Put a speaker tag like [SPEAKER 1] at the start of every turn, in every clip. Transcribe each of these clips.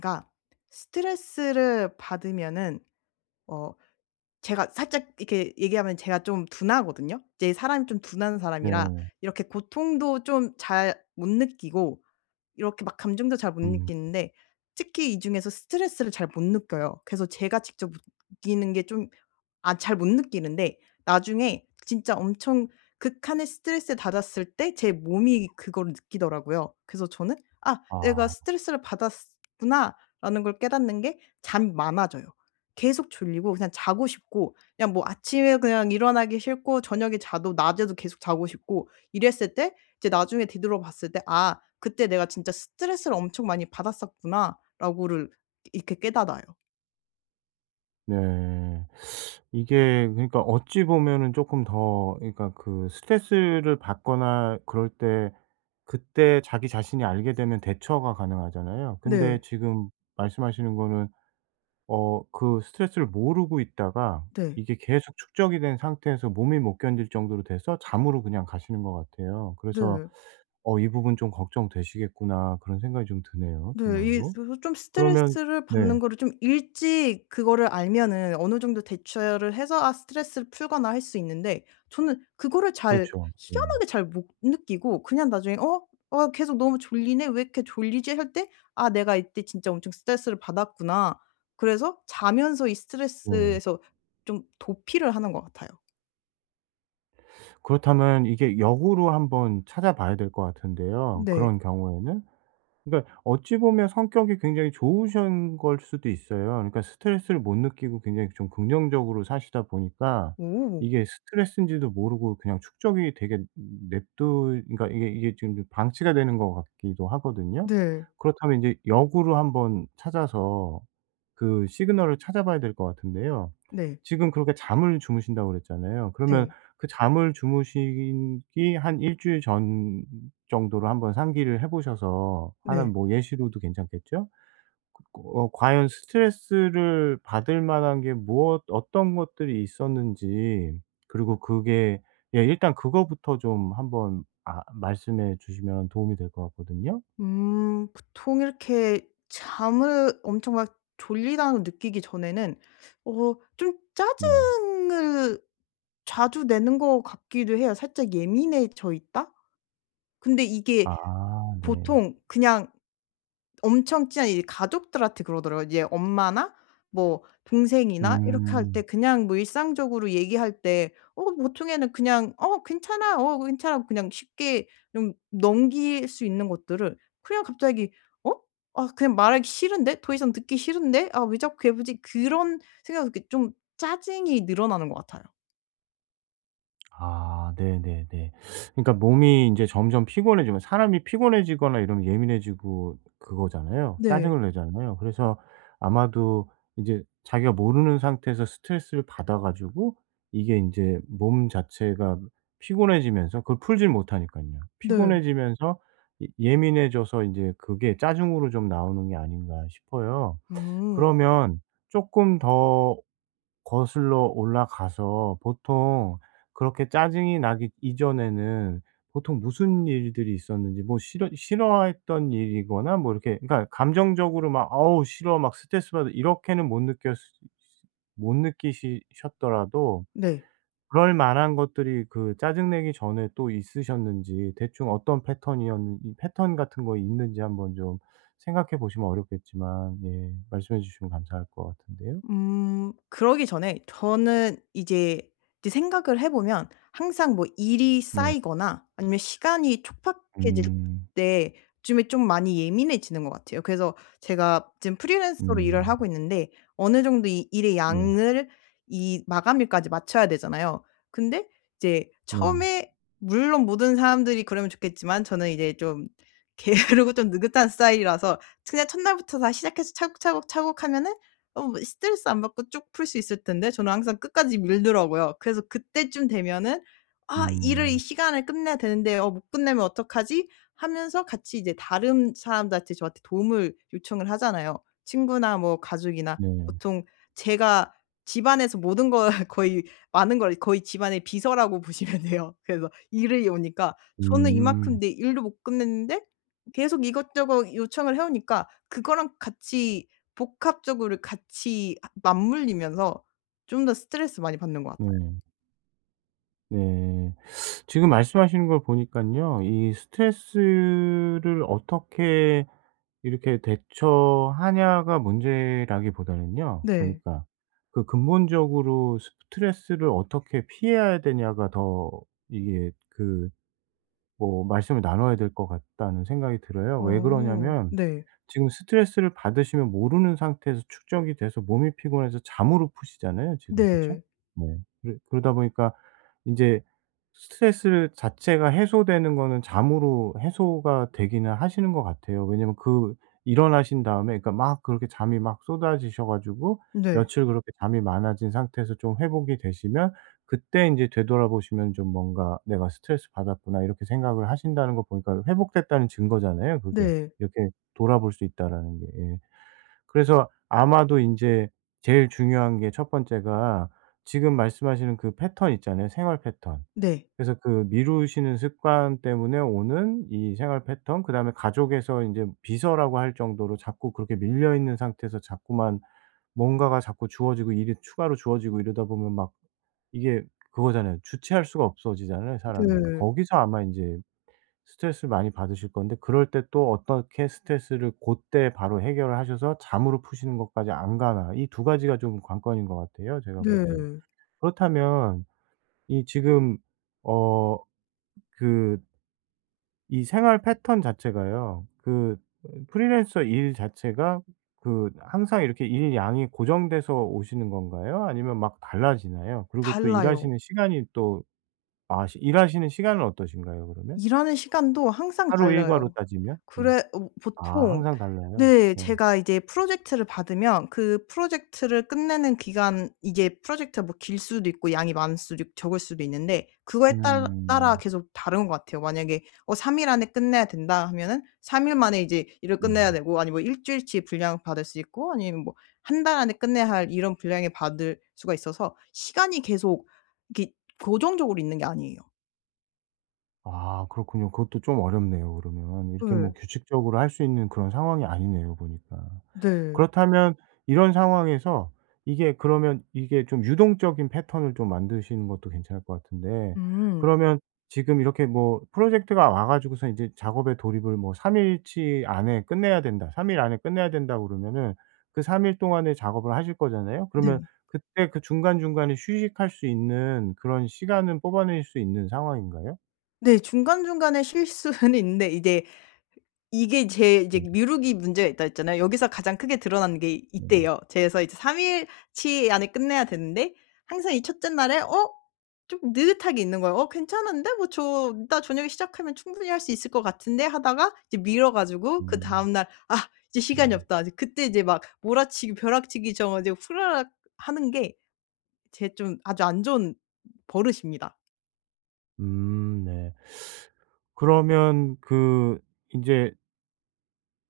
[SPEAKER 1] 그러니까 스트레스를 받으면은 어 제가 살짝 이렇게 얘기하면 제가 좀 둔하거든요. 이제 사람이 좀 둔한 사람이라
[SPEAKER 2] 네.
[SPEAKER 1] 이렇게 고통도 좀 잘 못 느끼고 이렇게 막 감정도 잘 못
[SPEAKER 2] 음.
[SPEAKER 1] 느끼는데 특히 이 중에서 스트레스를 잘 못 느껴요. 그래서 제가 직접 느끼는 게 좀 아 잘 못 느끼는데 나중에 진짜 엄청 극한의 스트레스 받았을 때 제 몸이 그거를 느끼더라고요. 그래서 저는 '아 내가
[SPEAKER 2] 아.
[SPEAKER 1] 스트레스를 받았었구나.'라는 걸 깨닫는 게 잠이 많아져요. 계속 졸리고 그냥 자고 싶고 그냥 뭐 아침에 그냥 일어나기 싫고 저녁에 자도 낮에도 계속 자고 싶고 이랬을 때 이제 나중에 뒤돌아 봤을 때 '아 그때 내가 진짜 스트레스를 엄청 많이 받았었구나.'라고를 이렇게 깨달아요.
[SPEAKER 2] 네. 이게 그러니까 어찌 보면은 쪼끔 더 그러니까 그 스트레스를 받거나 그럴 때 그때 자기 자신이 알게 되면 대처가 가능하잖아요.
[SPEAKER 1] 네.
[SPEAKER 2] 근데 지금 말씀하시는 거는 어 그 스트레스를 모르고 있다가
[SPEAKER 1] 네.
[SPEAKER 2] 이게 계속 축적이 된 상태에서 몸이 못 견딜 정도로 돼서 잠으로 그냥 가시는 것 같아요. 그래서
[SPEAKER 1] 네.
[SPEAKER 2] '어 이 부분 좀 걱정되시겠구나.' 그런 생각이 좀 드네요
[SPEAKER 1] 네. 이
[SPEAKER 2] 정말로.
[SPEAKER 1] 조 좀
[SPEAKER 2] 그러면
[SPEAKER 1] 스트레스를
[SPEAKER 2] 네.
[SPEAKER 1] 받는 거를 좀 일찍 그거를 알면은 어느 정도 대처를 해서 아 스트레스를 풀거나 할 수 있는데 저는 그거를 잘
[SPEAKER 2] 그렇죠. 예.
[SPEAKER 1] 희한하게 잘 못 느끼고 그냥 나중에 '어, 어 계속 너무 졸리네? 왜 이렇게 졸리지?' 할 때 '아 내가 이때 진짜 엄청 스트레스를 받았구나.' 그래서 자면서 이
[SPEAKER 2] 네.
[SPEAKER 1] 스트레스에서 좀 도피를 하는 것 같아요.
[SPEAKER 2] 그렇다면 이게 역으로 한번 찾아봐야 될 것 같은데요
[SPEAKER 1] 네.
[SPEAKER 2] 그런 경우에는. 그러니까 어찌 보면 성격이 굉장히 좋으신 걸 수도 있어요. 그니까 스트레스를 못 느끼고 굉장히 좀 긍정적으로 사시다 보니까
[SPEAKER 1] 오.
[SPEAKER 2] 이게 스트레스인지도 모르고 그냥 축적이 되게 냅두 그니까 이게 이게 지금 좀 방치가 되는 것 같기도 하거든요.
[SPEAKER 1] 네.
[SPEAKER 2] 그렇다면 이제 역으로 한번 찾아서 그 시그널을 찾아봐야 될 것 같은데요.
[SPEAKER 1] 네.
[SPEAKER 2] 지금 그렇게 "잠을 주무신다." 그랬잖아요. 그러면
[SPEAKER 1] 네.
[SPEAKER 2] 그 잠을 주무시기 한 1 주일 전 정도로 한번 상기를 해 보셔서
[SPEAKER 1] 네.
[SPEAKER 2] 하는 뭐 예시로도 괜찮겠죠? 긋고 어 과연 스트레스를 받을 만한 게 무엇 어떤 것들이 있었는지 그리고 그게 예 일단 그거부터 좀 한번 아 말씀해 주시면 도움이 될 것 같거든요.
[SPEAKER 1] 음. 보통 이렇게 잠을 엄청 막 '졸리다.'고 느끼기 전에는 어 좀
[SPEAKER 2] 네.
[SPEAKER 1] 짜증을 자주 내는 것 같기도 해요. 살짝 예민해져 있다? 근데 이게
[SPEAKER 2] 아 네.
[SPEAKER 1] 보통 그냥 엄청 친한 이 가족들한테 그러더라고요. 이제 엄마나 뭐 동생이나 이렇게 할 때
[SPEAKER 2] 음.
[SPEAKER 1] 그냥 뭐 일상적으로 얘기할 때 어 보통에는 그냥 '어 괜찮아. 어 괜찮아.' 그냥 쉽게 좀 넘길 수 있는 것들을 그냥 갑자기 '어? 아 그냥 말하기 싫은데. 더이상 듣기 싫은데. 아 왜 자꾸 괴롭히지?' 그런 생각을 이렇게 좀 짜증이 늘어나는 것 같아요.
[SPEAKER 2] 아 네네네. 그러니까 몸이 인제 점점 피곤해지면 사람이 피곤해지거나 이러면 예민해지고 그거잖아요.
[SPEAKER 1] 네.
[SPEAKER 2] 짜증을 내잖아요. 그래서 아마도 이제 자기가 모르는 상태에서 스트레스를 받아 가지고 이게 인제 몸 자체가 피곤해지면서 그걸 풀지를 못하니깐요.
[SPEAKER 1] 네.
[SPEAKER 2] 피곤해지면서 예 예민해져서 이제 그게 짜증으로 좀 나오는 게 아닌가 싶어요.
[SPEAKER 1] 음.
[SPEAKER 2] 그러면 쪼끔 더 거슬러 올라가서 보통 그렇게 짜증이 나기 이전에는 보통 무슨 일들이 있었는지 뭐 싫어 싫어했던 일이거나 뭐 이렇게 그러니까 감정적으로 막 '어우 싫어. 막 스트레스 받아.' 이렇게는 못 느꼈으 스 못 느끼시 셨더라도
[SPEAKER 1] 네.
[SPEAKER 2] 그럴 만한 것들이 그 짜증 내기 전에 또 있으셨는지 대충 어떤 패턴이었 이 패턴 같은 거 있는지 한번 좀 생각해 보시면 어렵겠지만 예 말씀해 주시면 감사할 것 같은데요.
[SPEAKER 1] 음. 그러기 전에 저는 이제, 이제 생각을 해보면 항상 뭐 일이
[SPEAKER 2] 네.
[SPEAKER 1] 쌓이거나 아니면 시간이 촉박해질
[SPEAKER 2] 음.
[SPEAKER 1] 때 요즘에 좀 많이 예민해지는 것 같아요. 그래서 제가 지금 프리랜서로 일을
[SPEAKER 2] 음.
[SPEAKER 1] 하고 있는데 어느 정도 이 일의
[SPEAKER 2] 네.
[SPEAKER 1] 양을 이 마감일까지 맞춰야 되잖아요. 근데 이제
[SPEAKER 2] 네.
[SPEAKER 1] 처음에 물론 모든 사람들이 그러면 좋겠지만 저는 이제 좀 게으르고 좀 느긋한 스타일이라서 그냥 첫날부터 다 시작해서 차곡 차곡 차곡 하면은 어 뭐 스트레스 안 받고 쭉 풀 수 있을 텐데 저는 항상 끝까지 밀더라고요. 그래서 그때쯤 되면은 '아 일을 이
[SPEAKER 2] 음.
[SPEAKER 1] 시간에 끝내야 되는데 어 못 끝내면 어떡하지?' 하면서 같이 이제 다른 사람들한테 저한테 도움을 요청을 하잖아요. 친구나 뭐 가족이나
[SPEAKER 2] 네.
[SPEAKER 1] 보통 제가 집안에서 모든 걸 거의 많은 걸 거의 집안의 비서라고 보시면 돼요. 그래서 일이 오니까. 저는 이만큼
[SPEAKER 2] 음.
[SPEAKER 1] 내 일도 못 끝냈는데 계속 이것저것 요청을 해오니까 그거랑 같이 복합적으로 같이 아 맞물리면서 좀 더 스트레스 많이 받는 것 같아요.
[SPEAKER 2] 네. 네. 지금 말씀하시는 걸 보니깐요. 이 스트레스를 어떻게 이렇게 대처하냐가 문제라기보다는요
[SPEAKER 1] 네.
[SPEAKER 2] 보니까. 그 '근본적으로 스트레스를 어떻게 피해야 되냐.'가 더 이게 그 뭐 말씀을 나눠야 될 것 같다는 생각이 들어요. 왜
[SPEAKER 1] 어
[SPEAKER 2] 그러냐면
[SPEAKER 1] 네.
[SPEAKER 2] 지금 스트레스를 받으시면 모르는 상태에서 축적이 돼서 몸이 피곤해서 잠으로 푸시잖아요 지금 그쵸?
[SPEAKER 1] 네.
[SPEAKER 2] 네. 그래 그러다 보니까 인제 스트레스를 자체가 해소되는 거는 잠으로 해소가 되기는 하시는 것 같아요. 왜냐면 그 일어나신 다음에 그러니까 막 그렇게 잠이 막 쏟아지셔 가지고
[SPEAKER 1] 네.
[SPEAKER 2] 며칠 그렇게 잠이 많아진 상태에서 좀 회복이 되시면 그때 인제 되돌아보시면 좀 뭔가 '내가 스트레스받았구나.' 이렇게 생각을 하신다는 거 보니까 회복됐다는 증거잖아요. 그게
[SPEAKER 1] 네.
[SPEAKER 2] 이렇게 돌아볼 수 있다라는 게 예. 그래서 아마도 인제 제일 중요한 게 1 번째가 지금 말씀하시는 그 패턴 있잖아요 생활 패턴.
[SPEAKER 1] 네.
[SPEAKER 2] 그래서 그 미루시는 습관 때문에 오는 이 생활 패턴 그다음에 가족에서 인제 비서라고 할 정도로 자꾸 그렇게 밀려 있는 상태에서 자꾸만 뭔가가 자꾸 주어지고 일이 추가로 주어지고 이러다 보면 막 이게 그거잖아요. 주체할 수가 없어지잖아요 사람이.
[SPEAKER 1] 네.
[SPEAKER 2] 거기서 아마 인제 스트레스를 많이 받으실 건데 그럴 때 또 어떻게 스트레스를 고때 바로 해결을 하셔서 잠으로 푸시는 것까지 안 가나. 이 2 가지가 좀 관건인 것 같아요 제가 보기에.
[SPEAKER 1] 네.
[SPEAKER 2] 그렇다면 이 지금 어 그 이 생활 패턴 자체가요. 그 으 프리랜서 일 자체가 그 항상 이렇게 일 양이 고정돼서 오시는 건가요, 아니면 막 달라지나요? 그리고 또
[SPEAKER 1] 달라요.
[SPEAKER 2] 일하시는 시간이 또 아 시 일하시는 시간은 어떠신가요 그러면?
[SPEAKER 1] 일하는 시간도 항상
[SPEAKER 2] 하루 일과로
[SPEAKER 1] 달라요.
[SPEAKER 2] 따지면? 예.
[SPEAKER 1] 그래 어
[SPEAKER 2] 아
[SPEAKER 1] 보통
[SPEAKER 2] 항상 달라요?
[SPEAKER 1] 네
[SPEAKER 2] 예.
[SPEAKER 1] 제가 이제 프로젝트를 받으면 그 프로젝트를 끝내는 기간 이게 프로젝트가 뭐 길 수도 있고 양이 많을 수도 있고 적을 수도 있는데 그거에 딸 따라
[SPEAKER 2] 음.
[SPEAKER 1] 계속 다른 것 같아요. 만약에 어 3 일 안에 끝내야 된다 하면은 3일 만에 이제 일을 끝내야
[SPEAKER 2] 네.
[SPEAKER 1] 되고 아니면 뭐 1 주일치 분량을 받을 수 있고 아니면 뭐 1 달 안에 끝내야 할 이런 분량에 받을 수가 있어서 시간이 계속 이렇게 고정적으로 있는 게 아니에요.
[SPEAKER 2] 아 그렇군요. 그것도 좀 어렵네요 그러면 이렇게 뭐
[SPEAKER 1] 예.
[SPEAKER 2] 규칙적으로 할 수 있는 그런 상황이 아니네요 보니까.
[SPEAKER 1] 네.
[SPEAKER 2] 그렇다면 이런 상황에서 이게 그러면 이게 좀 유동적인 패턴을 좀 만드시는 것도 괜찮을 것 같은데
[SPEAKER 1] 음.
[SPEAKER 2] 그러면 지금 이렇게 뭐 프로젝트가 와 가지고서는 인제 작업에 돌입을 뭐 3 일치 안에 끝내야 된다 3 일 안에 끝내야 된다고 그러면은 그 3 일 동안에 작업을 하실 거잖아요? 그러면
[SPEAKER 1] 네.
[SPEAKER 2] 그때 그 중간중간에 휴식할 수 있는 그런 시간은 뽑아내실 수 있는 상황인가요?
[SPEAKER 1] 네. 중간중간에 쉴 수는 있는데 이제 이게 제 이제
[SPEAKER 2] 네.
[SPEAKER 1] 미루기 문제가 있다고 했잖아요. 여기서 가장 크게 드러나는 게 이
[SPEAKER 2] 네.
[SPEAKER 1] 때예요. 제 그래서 이제 3 일 치 안에 끝내야 되는데 항상 이 1 째 날에 어 좀 느긋하게 있는 거예요. '어 괜찮은데? 뭐 저 이따 저녁에 시작하면 충분히 할 수 있을 것 같은데?' 하다가 이제 미뤄 가지고
[SPEAKER 2] 음.
[SPEAKER 1] 그다음 날 '아 이제 시간이
[SPEAKER 2] 네.
[SPEAKER 1] 없다.' 이제 그때 이제 막 몰아치기 벼락치기 쳐 가지고 후다닥 하는 게 제 좀 아주 안 좋은 버릇입니다.
[SPEAKER 2] 음 네. 그러면 그 인제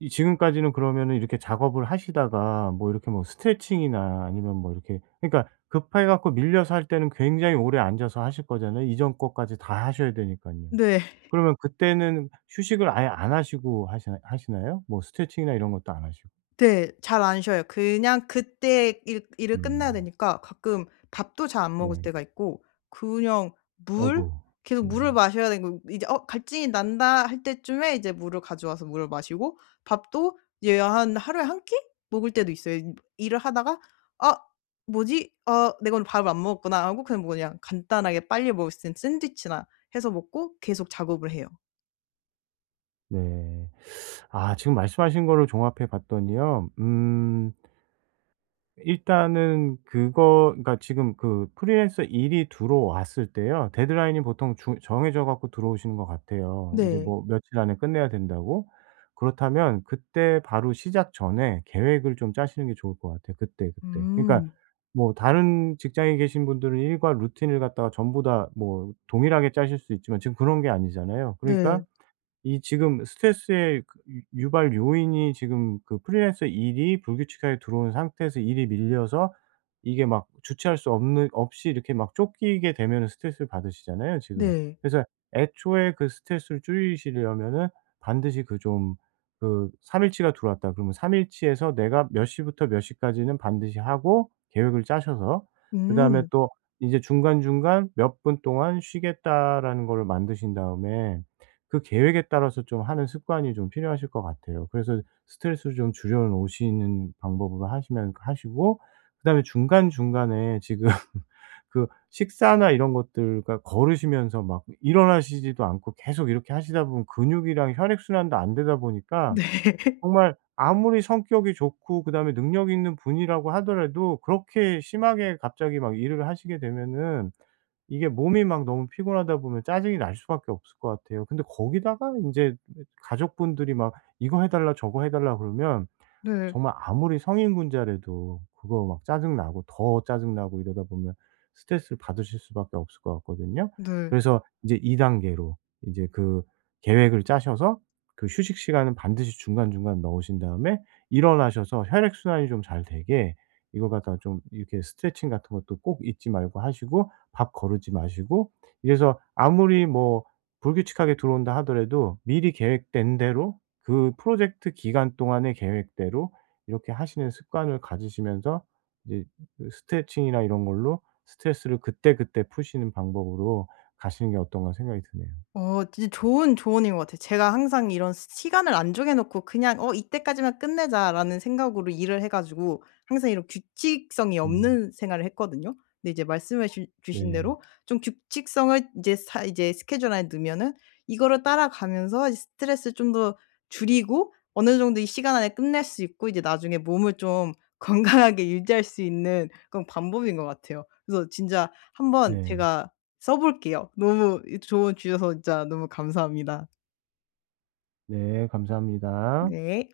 [SPEAKER 2] 이 지금까지는 그러면은 이렇게 작업을 하시다가 뭐 이렇게 뭐 스트레칭이나 아니면 뭐 이렇게 그러니까 급해 갖고 밀려서 할 때는 굉장히 오래 앉아서 하실 거잖아요. 이전 거까지 다 하셔야 되니깐요.
[SPEAKER 1] 네.
[SPEAKER 2] 그러면 그때는 휴식을 아예 안 하시고 하시나 하시나요? 뭐 스트레칭이나 이런 것도 안 하시고.
[SPEAKER 1] 네. 잘 안 쉬어요. 그냥 그때 일 일을 끝내야
[SPEAKER 2] 음.
[SPEAKER 1] 되니까 가끔 밥도 잘 안 먹을
[SPEAKER 2] 네.
[SPEAKER 1] 때가 있고 그냥 물
[SPEAKER 2] 아이고.
[SPEAKER 1] 계속
[SPEAKER 2] 네.
[SPEAKER 1] 물을 마셔야 되는 거에요. 이제 '어 갈증이 난다.' 할 때쯤에 이제 물을 가져와서 물을 마시고 밥도 이제 한 하루에 1 끼 먹을 때도 있어요. 임 일을 하다가 '아 뭐지? 아 내가 오늘 밥을 안 먹었구나.' 하고 그냥 뭐 그냥 간단하게 빨리 먹을 수 있는 샌드위치나 해서 먹고 계속 작업을 해요.
[SPEAKER 2] 네. 아 지금 말씀하신 거를 종합해 봤더니요. 음. 일단은 그거 그러니까 지금 그 프리랜서 일이 들어왔을 때요. 데드라인이 보통 중 정해져 갖고 들어오시는 거 같아요. 인제
[SPEAKER 1] 네.
[SPEAKER 2] 뭐 며칠 안에 끝내야 된다고. 그렇다면 그때 바로 시작 전에 계획을 좀 짜시는 게 좋을 것 같아요 그때그때. 그러니까
[SPEAKER 1] 음.
[SPEAKER 2] 뭐 다른 직장에 계신 분들은 일과 루틴을 갖다가 전부 다 뭐 동일하게 짜실 수 있지만 지금 그런 게 아니잖아요. 그러니까
[SPEAKER 1] 네.
[SPEAKER 2] 이 지금 스트레스의 그 유 유발 요인이 지금 그 프리랜서 일이 불규칙하게 들어온 상태에서 일이 밀려서 이게 막 주체할 수 없는 없이 이렇게 막 쫓기게 되면은 스트레스를 받으시잖아요 지금.
[SPEAKER 1] 네.
[SPEAKER 2] 그래서 애초에 그 스트레스를 줄이시려면은 반드시 그 좀 그 3 일 치가 들어왔다. 그러면 3 일 치에서 내가 몇 시부터 몇 시까지는 반드시 하고 계획을 짜셔서 그다음에
[SPEAKER 1] 음.
[SPEAKER 2] 또 이제 중간중간 몇 분 동안 쉬겠다라는 거를 만드신 다음에 그 계획에 따라서 좀 하는 습관이 좀 필요하실 것 같아요. 그래서 스트레스를 좀 줄여 놓으시는 방법으로 하시면 그 하시고 그다음에 중간중간에 지금 그 식사나 이런 것들 그러니까 거르시면서 막 일어나시지도 않고 계속 이렇게 하시다 보면 근육이랑 혈액 순환도 안 되다 보니까
[SPEAKER 1] 네.
[SPEAKER 2] 정말 아무리 성격이 좋고 그다음에 능력이 있는 분이라고 하더라도 그렇게 심하게 갑자기 막 일을 하시게 되면은 이게 몸이 막 너무 피곤하다 보면 짜증이 날 수밖에 없을 것 같아요. 근데 거기다가 인제 [unintelligible] 가족분들이 막 이거 해달라 저거 해달라 그러면
[SPEAKER 1] 네.
[SPEAKER 2] 정말 아무리 성인군자라도 그거 막 짜증 나고 더 짜증 나고 이러다 보면 스트레스를 받으실 수밖에 없을 것 같거든요.
[SPEAKER 1] 네.
[SPEAKER 2] 그래서 이제 2 단계로 인제 그 계획을 짜셔서 그 휴식 시간은 반드시 중간중간 넣으신 다음에 일어나셔서 혈액 순환이 좀 잘 되게 이거 갖다가 좀 이렇게 스트레칭 같은 것도 꼭 잊지 말고 하시고 밥 거르지 마시고 이래서 아무리 뭐 불규칙하게 들어온다 하더라도 미리 계획된 대로 그 프로젝트 기간 동안의 계획대로 이렇게 하시는 습관을 가지시면서 이제 그 스트레칭이나 이런 걸로 '스트레스를 그때그때 푸시는 방법으로 가시는 게 어떤가.' 생각이 드네요.
[SPEAKER 1] 어 진짜 좋은 조언인 것 같아요. 제가 항상 이런 시 시간을 안 정해 놓고 그냥 '어 이때까지만 끝내자.'라는 생각으로 일을 해 가지고 항상 이런 규칙성이
[SPEAKER 2] 음.
[SPEAKER 1] 없는 생활을 했거든요. 근데 이제 말씀해 주 주신
[SPEAKER 2] 네.
[SPEAKER 1] 대로 좀 규칙성을 이제 사 이제 스케줄 안에 넣으면은 이거를 따라가면서 이제 스트레스를 좀 더 줄이고 어느 정도 이 시간 안에 끝낼 수 있고 이제 나중에 몸을 좀 건강하게 유지할 수 있는 그런 방법인 것 같아요. 그래서 진짜 한번
[SPEAKER 2] 네.
[SPEAKER 1] 제가 써 볼게요. 너무 이 조언 주셔서 진짜 너무 감사합니다.
[SPEAKER 2] 네 감사합니다.
[SPEAKER 1] 네.